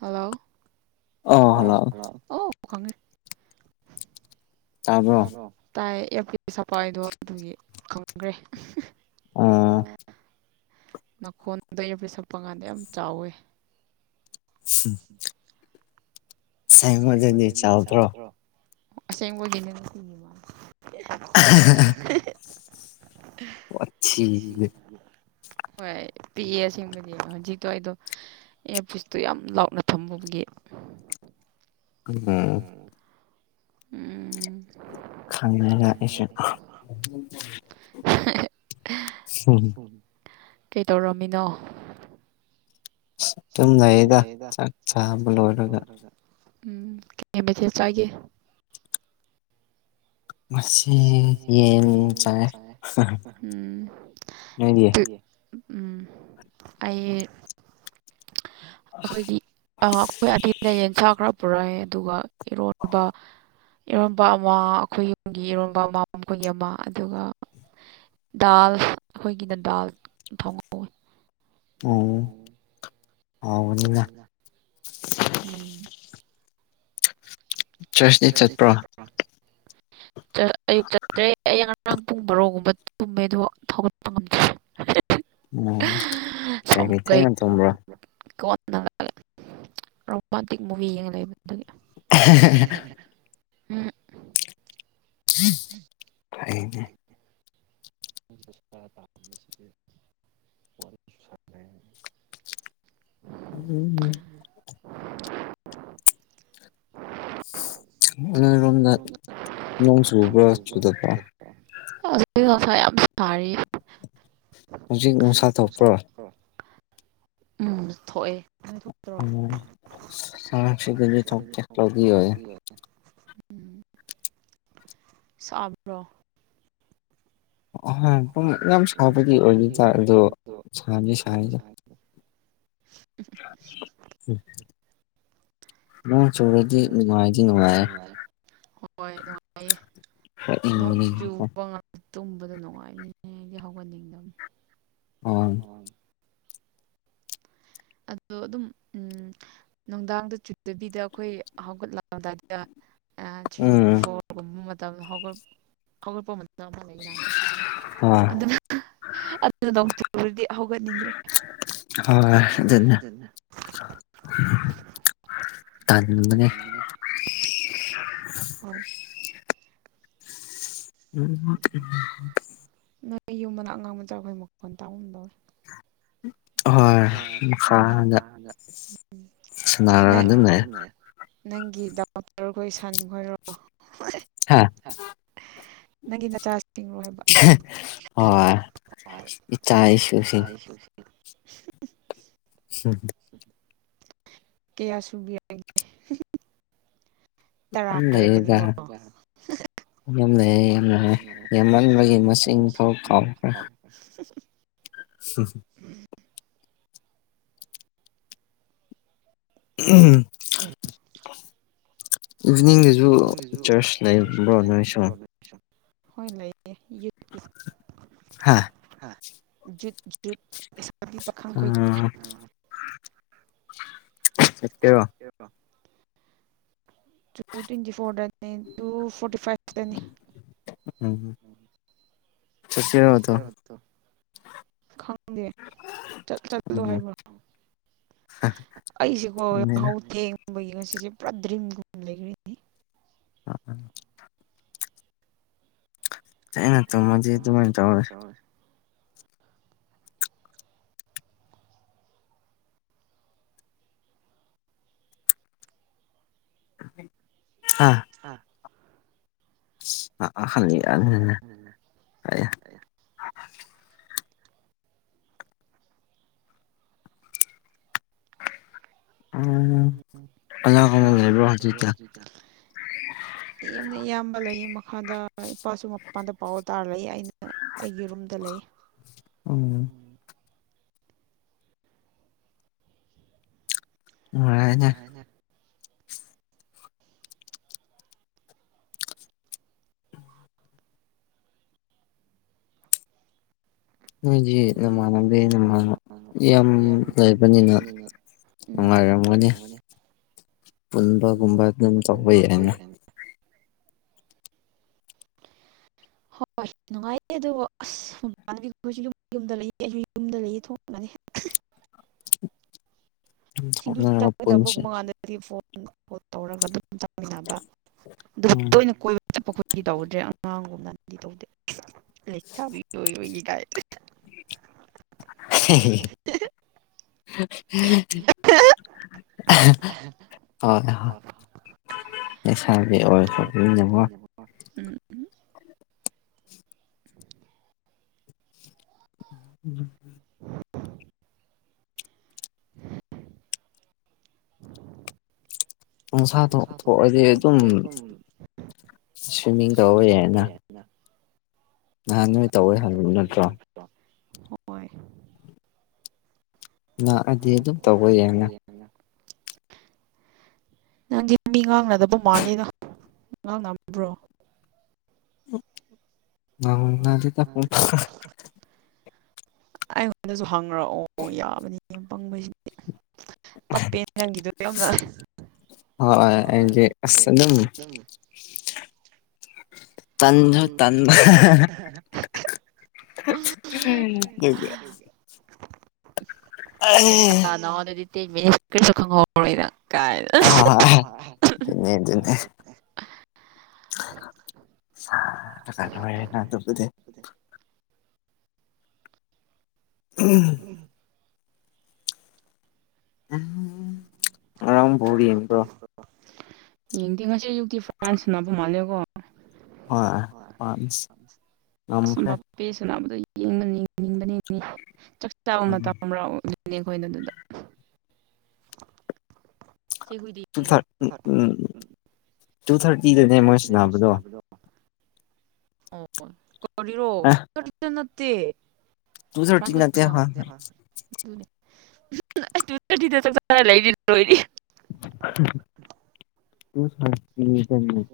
hello ꯑ hello ꯈꯪꯑ ꯇꯥꯕ꯭ꯔꯣ ꯇꯥꯏ ꯑꯞꯀꯤ ꯁꯐꯥꯏꯗꯣ ꯑꯗꯨꯒꯤ ꯈꯪꯈ꯭ꯔꯦ ꯑꯥ ꯈꯣꯟꯗꯩ ꯄ ꯁꯛꯄ ꯀꯥꯟꯗ ꯌꯥꯝ ꯆꯥꯎꯋꯤ ꯎꯝ ꯁꯃꯗꯗꯤ ꯆꯥꯎꯗ꯭ꯔꯣ ꯑꯁꯦꯡꯕꯒꯤꯅꯦ ꯋꯥꯊꯤꯗꯤ [inaudible] ꯍꯣꯏ ꯄꯤꯛꯑꯦ ꯑꯁꯦꯡꯕꯗꯤ ꯍꯧꯖꯤꯛꯇꯣ ꯑꯩꯗꯣ ꯑꯦ ꯄꯨꯁꯇꯣ ꯌꯥꯝ ꯂꯥꯎꯅ ꯊꯃꯕꯨꯒꯤ ꯌꯦ ꯍꯝ ꯎꯝ ꯈꯪꯅ ꯑꯦꯁꯦ ꯍꯝ ꯀꯩꯗꯧꯔꯝꯃꯤꯅꯣ ꯑ ꯆꯨꯝ ꯂꯩꯌꯦꯗ ꯆꯥꯛ ꯆꯥꯕ ꯂꯣꯏꯔꯒ ꯎꯝ ꯀ ꯃꯩꯊꯦꯜ ꯆꯥꯒꯦ ꯉꯁꯤ ꯌꯦꯟ ꯌꯦ ꯆꯥꯏ ꯆꯝ ꯎꯝ ꯅꯣꯏꯗꯤ ꯑꯩ ꯑꯩꯈꯣꯏꯒꯤ ꯑꯩꯈꯣꯏ ꯑꯇꯤ ꯂꯌꯦꯟꯁꯥꯈ꯭ꯔ ꯄꯨꯔꯛꯑ ꯑꯗꯨꯒ ꯏꯔꯣꯟꯕ ꯏꯔꯣꯟꯕ ꯑꯃ ꯑꯩꯈꯣꯏꯒꯤ ꯒꯤ ꯏꯔꯣꯕ ꯃꯣꯏꯒꯤ ꯑꯃ ꯑꯗꯨꯒ ꯗꯥꯜ ꯑꯩꯈꯣꯏꯒꯤꯗ ꯗꯥꯜ ꯊꯧꯉꯧꯤ ꯑꯣ ꯍꯥꯎꯅꯤ ꯎꯝ ꯆꯔꯆꯇꯤ ꯆꯠꯄ꯭ꯔꯣ ꯑꯌꯨꯛ ꯆ꯭ꯔꯦ ꯑꯏ ꯉꯔꯥꯡ ꯄꯨꯡ ꯃꯔꯔꯣꯒꯨꯝꯕ ꯇꯨꯝꯃꯦ ꯑꯗꯣ ꯊꯧꯒꯠꯄ ꯉꯝꯗ꯭ꯔꯦ ꯎꯝ ꯀꯩꯒꯤ ꯁꯒ ꯊꯦꯡꯅ ꯇꯨꯝꯕ꯭ꯔꯣ ꯀ ꯅ ꯔꯣꯃꯥꯟꯇꯤꯛ ꯃꯨꯚꯤ ꯌꯦꯡꯉ ꯂꯩꯕ ꯑꯗꯨꯗꯒꯤ ꯎꯝ ꯎꯝ ꯑꯩꯅꯦ [unintelligible] ꯎꯝ ꯎꯝ [unintelligible] ꯑ ꯔꯣꯝꯗ ꯁ ꯌꯥꯝ ꯁꯥꯔꯤ ꯍꯧꯖꯤꯛ ꯅꯨꯡꯁꯥ ꯊꯣꯛꯄ꯭ꯔꯣ ꯎꯝ ꯊꯣꯛꯑꯦ ꯅꯪ ꯊꯣꯛꯇ꯭ꯔꯣ ꯁꯤ ꯊ ꯆꯂ ꯑꯣꯏ ꯁꯥꯕ꯭ꯔꯣ ꯍꯣꯏ ꯄꯨꯡ ꯌꯥꯝ ꯁꯥꯕꯗꯤ ꯑꯣꯏꯕꯤꯗ ꯑꯗꯣ ꯁꯥꯅꯤ ꯁꯗ ꯎꯝ ꯗꯤ ꯅꯨꯡꯉꯥꯏ ꯅꯨꯡꯉꯥꯏꯌꯦ ꯅꯨꯡꯉꯥꯏꯔꯦ ꯍ ꯅꯨꯡꯉ ꯍ ꯏ ꯇꯨꯝꯕꯗ ꯅꯨꯡꯉꯥꯏꯅꯤꯗꯤ ꯍꯧꯒꯟꯅꯤꯡ ꯑꯗꯨꯝ ꯍꯣꯏ ꯑꯣ ꯑꯗꯣ ꯑꯗꯨꯝ ꯎꯝ ꯅꯨꯡꯗꯥꯡꯗ ꯆꯨꯗꯕꯤꯗ ꯑꯩꯈꯣꯏ ꯍꯧꯒꯠꯂꯛꯑꯗꯥꯏꯗ ꯊ꯭ꯔꯤ ꯎꯝ ꯐꯣꯔꯒꯨꯝꯕ ꯃꯇꯝꯗ ꯍꯧꯒꯠ ꯍꯧꯒꯠꯄ ꯃꯇꯝ ꯍꯣꯏ ꯑꯗꯨꯅ ꯑꯗꯨꯅꯗꯤ ꯍꯧꯒꯠꯅꯤꯡꯗ꯭ꯔꯦ ꯑꯗꯨ ꯑꯅꯦ ꯍ ꯎꯝ ꯎ ꯑꯩ ꯌꯨꯝꯕꯅ ꯑꯉꯥꯡꯕꯆꯥꯔ ꯑꯩꯈꯣꯏ ꯃꯈꯣꯟ ꯇꯥꯝ ꯂꯧꯧꯏꯤ ꯍꯣꯏ ꯃꯈꯥꯗ ꯍ ꯁꯥꯟꯅꯔꯒ ꯑꯗꯨꯝ ꯂꯩ ꯑꯗꯨꯟꯅ ꯅꯪꯒꯤ ꯗꯗꯥꯎꯇꯔꯈꯣꯏ ꯁꯟꯈꯣꯏꯔꯣ ꯍꯥꯦ ꯅꯪꯒꯤ ꯅꯆꯥ ꯆꯤꯡꯉꯣ ꯍꯥꯏꯕ ꯏ ꯆꯥꯏꯁꯨꯁꯤ ꯎ ꯎ ꯀꯌꯥ ꯁꯨꯕꯤꯔꯒꯦ ꯇꯔꯥ ꯍꯥꯏꯔꯛꯀꯅꯤꯕꯣ ꯌꯥꯝꯅ ꯌꯥꯝꯅ ꯌꯥꯝꯃꯟꯕꯒꯤ ꯃꯁꯤꯡ ꯐꯥꯎ ꯀꯥꯎꯈ꯭ꯔꯦ ꯁꯤ ꯎꯝ ꯏꯚꯤꯅꯤꯡꯗꯁꯨ ꯆꯔꯆ ꯂꯩꯕ꯭ꯔꯣ ꯅꯣꯏ ꯁꯨꯝ ꯍꯣꯏ ꯂꯩꯌꯦ ꯍꯥ ꯨꯠ ꯨꯠ ꯗꯤ ꯄꯈꯪꯈ ꯎꯝ ꯆꯠꯀꯦꯔꯣ [inaudible] [unintelligible] ꯇꯨ ꯇ꯭ꯋꯦꯟꯤ ꯐꯣꯔꯅꯤ ꯇꯨ ꯐꯣꯔꯇꯤ ꯐꯥꯏꯚ ꯇꯅꯤ ꯎꯝ ꯆꯁꯤꯗ ꯆ ꯆꯠꯣ ꯎꯝ ꯍꯥꯏꯥꯏꯕꯣ ꯑꯩꯁꯤꯀ ꯎꯅꯤꯅ ꯍꯥꯎ ꯊ ꯩ ꯑꯁꯤꯁꯦ ꯄꯥꯗ꯭ꯔꯤꯒ ꯦꯒ ꯎꯝ ꯎꯝ ꯇꯅꯠꯇ ꯃꯗꯤ ꯑꯗꯨꯃꯥꯏꯅ ꯇꯔꯦ ꯎꯝ ꯑ ꯑ ꯈ ꯎ ꯑ ꯀꯕ꯭ꯔꯣ ꯍꯥꯖꯤꯠꯇ ꯌꯥꯝꯅ ꯏꯌꯥꯝꯕ ꯂꯩꯌꯦ ꯃꯈꯥꯗ ꯏꯄꯥꯁꯨ ꯃꯄꯥꯟꯗ ꯄꯥꯎ ꯇꯥꯔ ꯂꯩ ꯑꯩꯅ ꯑꯩꯒꯤ ꯔꯨꯝꯗ ꯂꯩ ꯎꯝ ꯃꯅꯦ ꯃꯣꯏꯗꯤ ꯅꯃꯥꯟꯅꯝꯗꯦ ꯅꯃꯥꯟꯅꯕ ꯌꯥꯝ ꯂꯩꯕꯅꯤꯅ ꯎꯝ ꯅꯨꯡꯉꯥꯏꯔꯝꯃꯅꯤ ꯄꯨꯟꯕꯒꯨꯝꯕ ꯑꯗꯨꯝ ꯇꯧꯕ ꯌꯥꯏꯅ [inaudible] ꯍꯣꯏ ꯍꯣꯏ ꯅꯨꯡꯉꯥꯏꯇꯦ ꯑꯗꯨꯗꯣ ꯑꯁ ꯃꯃꯥꯟꯅꯕꯤꯁꯨ ꯌꯨꯝ ꯌꯨꯝꯗ ꯂꯩꯌꯦ ꯑꯩꯁꯨ ꯌꯨꯝꯗ ꯂꯩꯌꯦ ꯊꯣꯡꯒꯅꯤ [inaudible] ꯁꯤꯡꯗꯨꯨ ꯊꯣꯛꯅꯔꯒ ꯄꯨꯟꯁꯦ ꯆꯠꯀꯗꯕꯒꯨꯝꯕ ꯀꯥꯟꯗꯗꯤ ꯐꯣꯟ ꯇꯧꯔꯒ ꯑꯗꯨꯝ ꯆꯃꯤꯟꯅꯕ ꯑꯗꯨ ꯎꯝ ꯇꯣꯏꯅ ꯀꯣꯏꯕ ꯆꯠꯄꯈꯣꯏꯗꯤ ꯇꯧꯗ꯭ꯔꯦ ꯑꯉꯥꯡꯒꯨꯝ ꯅꯗꯤ ꯇꯧꯗꯦ ꯂꯩꯛ ꯆꯥꯕꯤꯒꯤ ꯀ [unintelligible] [inaudible] [inaudible] [unintelligible] ꯎ [inaudible] ꯍꯣꯏ ꯂꯩꯁꯥꯕꯤ ꯑꯣꯏꯈ꯭ꯔꯕꯅꯤꯅꯀꯣ [unintelligible] [unintelligible] [inaudible] ꯎꯝ [unintelligible] [inaudible] [unintelligible] ꯄꯣꯡꯁꯥꯗꯣ ꯊꯣꯛꯑꯗꯤ ꯑꯗꯨꯝ ꯁ꯭ꯋꯤꯝꯃꯤꯡ ꯇꯧꯕ ꯌꯥꯢꯅ ꯅꯍꯥꯟ ꯅꯣꯏ ꯇꯧꯋꯏ ꯍꯥꯏꯕ ꯅꯠꯇ꯭ꯔꯣ ꯍꯣꯏ ꯂꯥꯛꯑꯗꯤ ꯑꯗꯨꯝ ꯇꯧꯕ ꯌꯥꯡꯅ ꯅꯪꯗꯤ ꯃꯤ ꯉꯥꯡꯅꯗꯕ ꯃꯥꯜꯂꯤꯗ ꯉꯥꯡꯕ꯭ꯔꯣ ꯃꯟꯅꯗꯤꯗ ꯐ ꯑꯩꯉꯣꯟꯗꯁꯨ ꯍꯪꯉ꯭ꯔꯛꯑꯣ ꯌꯥꯕꯅꯤ ꯄꯪꯕꯁꯤꯗꯤ ꯇꯄꯦꯟ ꯉꯪꯒꯤꯗꯨꯣ ꯌꯥꯝꯅꯔꯦ ꯍꯣꯏ ꯑꯁ ꯑꯗꯨꯗꯝ ꯇꯟꯖꯨ ꯇꯟꯗ [unintelligible] [inaudible] ꯑꯩꯋꯥ ꯑꯗꯨꯗꯤ ꯃꯤꯅꯤ ꯈꯪꯔꯣꯏꯗ ꯑ ꯑꯗꯨꯅꯤ ꯑꯗꯨꯅꯤ ꯀꯦ ꯅ ꯑꯗꯨꯕꯨꯗꯤ [inaudible] ꯎꯝ [unintelligible] [inaudible] [inaudible] ꯉꯔꯡ ꯕꯥꯜ ꯌꯦꯡ ꯕꯔꯣ ꯌꯦꯡꯗꯤ ꯉꯁꯤ ꯌꯌꯨꯛꯇꯤ ꯐ꯭ꯔꯥꯟꯁ ꯐ ꯃꯥꯜꯂꯦꯀꯣ ꯍꯣꯏ ꯐ꯭ꯔꯥꯟꯁ ꯉꯝꯈ꯭ꯔꯦ ꯑꯁ ꯄꯦ ꯁꯅꯥꯕꯗ ꯕꯕ ꯆꯥꯛ ꯆꯕ ꯃꯇꯝꯣ ꯅꯦ ꯑꯩꯈꯣꯏꯅ ꯑꯗꯨꯗ ꯆꯦ ꯍꯨꯏꯗ ꯌꯦꯡꯉꯣ ꯨꯔ ꯎꯝꯝ ꯇꯨ ꯊꯥꯔꯇꯤ ꯗꯅꯦ ꯃꯣꯏ ꯁꯟꯅꯕꯗꯣ ꯑꯣ ꯑꯦ ꯀꯔꯣ ꯅꯠꯇꯦ ꯇꯨ ꯐ ꯊꯥꯔꯇꯤ ꯅꯠꯇꯦ ꯍꯣꯏ ꯁꯅ [inaudible] ꯆ ꯂꯩꯔꯤ ꯂꯣꯏꯔꯤ [inaudible] ꯎ [inaudible] ꯇꯨ [inaudible]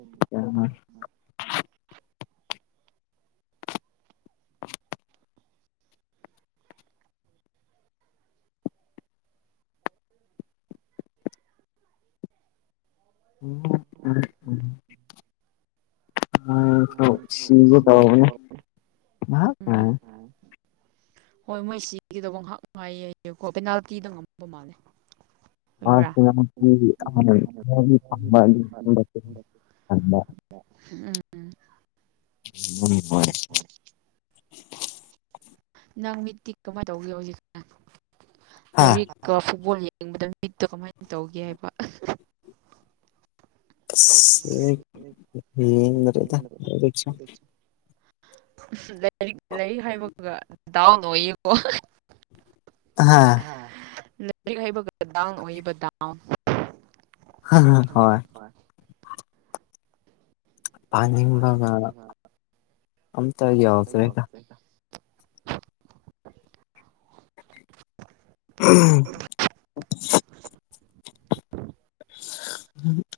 [unintelligible] ꯎꯝ ꯎ [inaudible] ꯑꯩꯗꯦꯝꯣ ꯁꯤꯒꯦ ꯇꯧꯕꯅꯦ ꯉꯥꯍꯥꯛ ꯎꯝ ꯉꯥꯏꯌꯣ ꯍꯣꯏ ꯃꯣꯏ ꯁꯤꯒꯤꯗꯧꯕ ꯉꯥꯏꯍꯥꯛ ꯅꯨꯡꯉꯥꯏꯌꯦꯀꯣ ꯄꯦꯅꯥꯜꯇꯤꯗ ꯉꯝꯕ ꯃꯥꯜꯂꯦ ꯑ [inaudible] ꯑꯣꯏꯕ꯭ꯔꯥ ꯊꯃ [inaudible] ꯎꯝ ꯎ ꯍꯣꯏ ꯅꯪ ꯃꯤꯠꯇꯤ ꯀꯃꯥꯏꯅ ꯇꯧꯒꯦ ꯍꯧꯖꯤꯛ ꯑ ꯂꯥꯏꯔꯤꯛꯀ ꯐꯨꯠꯕꯣꯜꯒ ꯌꯦꯡꯕꯗ ꯃꯤꯠꯇꯣ ꯀꯃꯥꯏꯅ ꯇꯧꯒꯦ ꯍꯥꯏꯕ ꯌꯦꯡꯗꯔ꯭ꯦꯗꯥ ꯂꯥꯏꯔꯤꯛꯁꯨ ꯑ ꯂꯥꯏꯔꯤꯛ ꯂꯥꯏꯔꯤꯛ ꯍꯥꯏꯕꯒ ꯗꯥꯎꯟ ꯑꯣꯏꯌꯦꯀꯣ ꯍꯥꯥ ꯂꯥꯏꯔꯤꯛ ꯍꯥꯏꯕꯒꯥ ꯗꯥꯎꯟ ꯑꯣꯏꯕ ꯗꯥꯎꯟ ꯍꯣꯏ ꯄꯥꯅꯤꯡꯕꯒ ꯑꯝꯇ ꯌꯥꯎꯗ꯭ꯔꯦꯗ ꯎꯝ [inaudible]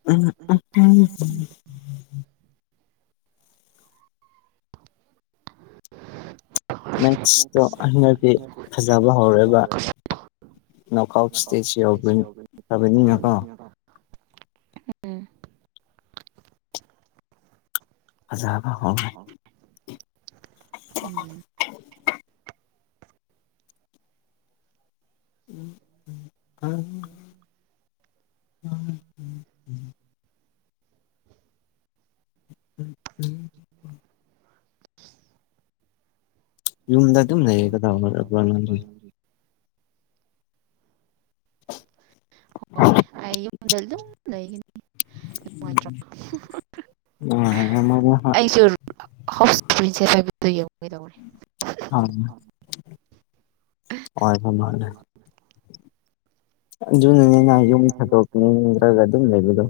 ꯎꯝ ꯎꯝ [inaudible] [unintelligible] ꯃꯦꯠꯁꯇꯣ ꯍꯟꯗꯛꯇꯤ ꯐꯖꯕ ꯍꯧꯔꯦꯕ ꯅꯣꯛ ꯑꯥꯎꯠ ꯁꯇꯦꯜ ꯌꯥꯎꯈ꯭ꯔꯕꯅꯤꯅꯥ ꯀꯦ ꯎꯝ ꯐꯖꯥꯕ ꯍꯧꯔꯦ ꯎꯝ [inaudible] ꯎꯝ ꯎ ꯎꯝ [inaudible] ꯎꯝꯝ ꯎꯝ ꯎꯝ ꯌꯨꯝꯗ ꯑꯗꯨꯝ ꯂꯩꯌꯦ ꯀꯩꯗꯧꯕꯅꯣ ꯅꯪꯗꯤ [inaudible] ꯍꯣꯏ ꯑꯩ ꯌꯨꯝꯗ ꯑꯗꯨꯝ ꯂꯩꯀꯅꯤ ꯅꯨꯡꯉꯥꯏꯇ꯭ꯔꯣ ꯅꯨꯡꯉꯥꯏꯔꯝꯃꯔꯣꯏ ꯍꯣꯏ ꯑꯩꯁꯨ ꯔꯤꯁꯦ ꯌꯦꯡꯒ ꯇ [inaudible] ꯑꯣꯏꯕꯥ ꯃꯥꯜꯂꯦ ꯑꯗꯨꯅꯅꯤ ꯌꯨꯝ ꯊꯗꯣꯛꯅꯤꯡꯗ꯭ꯔꯒ ꯑꯗꯨꯝ ꯂꯩꯕꯗꯣ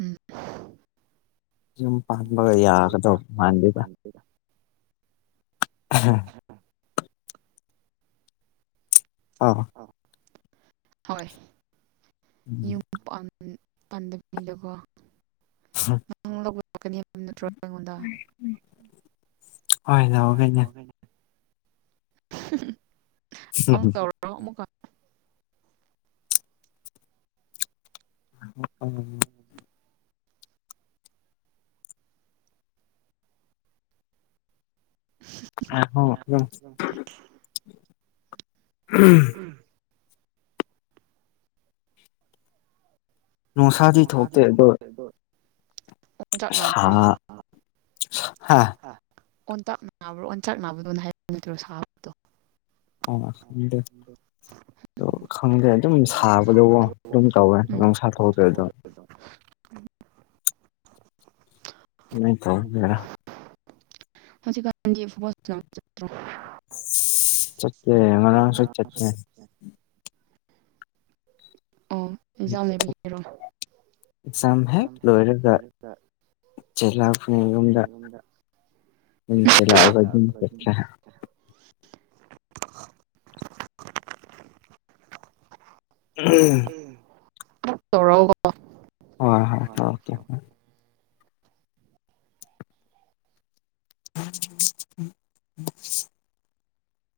ꯎꯝ ꯌꯨꯝ ꯄꯥꯟꯕꯒ ꯌꯥꯒꯗꯧꯕ ꯃꯥꯟꯗꯦꯗꯥ ꯑ [inaudible] ꯑꯥ ꯍꯣꯏ ꯎꯝ [inaudible] ꯄꯥꯟꯗꯀꯣ ꯂꯧꯕꯀꯅꯤ ꯅꯠꯇ꯭ꯔ [inaudible] ꯍ ꯂꯒꯩꯅ [inaudible] ꯑꯃ ꯇꯧꯔꯛꯑꯣ ꯑꯃꯛ ꯎꯝ ꯑ ꯍ ꯎꯝ ꯅꯨꯡꯁꯥꯗꯤ ꯊꯣꯛꯇꯦ ꯑꯗꯣ ꯑꯣꯟꯆꯥꯛ ꯅꯥꯕ꯭ꯔꯥ ꯍꯥ ꯑꯣꯟꯇꯛ ꯅꯥꯕ꯭ꯔꯣ ꯑꯣꯟꯇꯥꯛ ꯅꯥꯕꯗꯣꯅ ꯍꯥꯏ ꯅꯠꯇꯔꯣ ꯁꯥꯕꯗꯣ ꯑ ꯍꯗ ꯑ ꯈꯪꯗꯦ ꯑꯗꯨꯝ ꯁꯥꯕꯗꯕꯨ ꯑꯗꯨꯝ ꯇꯧꯋꯦ ꯎꯝ ꯅꯨꯡꯁꯥ ꯊꯣꯛꯇ ꯑꯗꯨꯝ [inaudible] ꯅ ꯇ ꯃꯥ ꯍꯧꯖꯤ ꯀꯗꯤ ꯆꯠꯦ ꯃꯔ ꯅꯝ ꯁ ꯆꯠꯦ ꯑꯣ ꯑꯦꯟꯖꯥꯡ ꯂꯩꯕꯒꯤꯔꯣ ꯑꯦꯛꯖꯥꯝ ꯍꯦꯛ ꯂꯣꯏꯔꯒ ꯆꯩ ꯂꯥꯎꯅꯤ ꯌꯨꯝꯗ ꯑꯗꯨꯝ ꯆꯂ ꯆ ꯎꯝ ꯇꯧꯔꯕꯣ ꯍꯣꯏ ꯍꯣꯏ ꯊꯔꯀꯦ [unintelligible]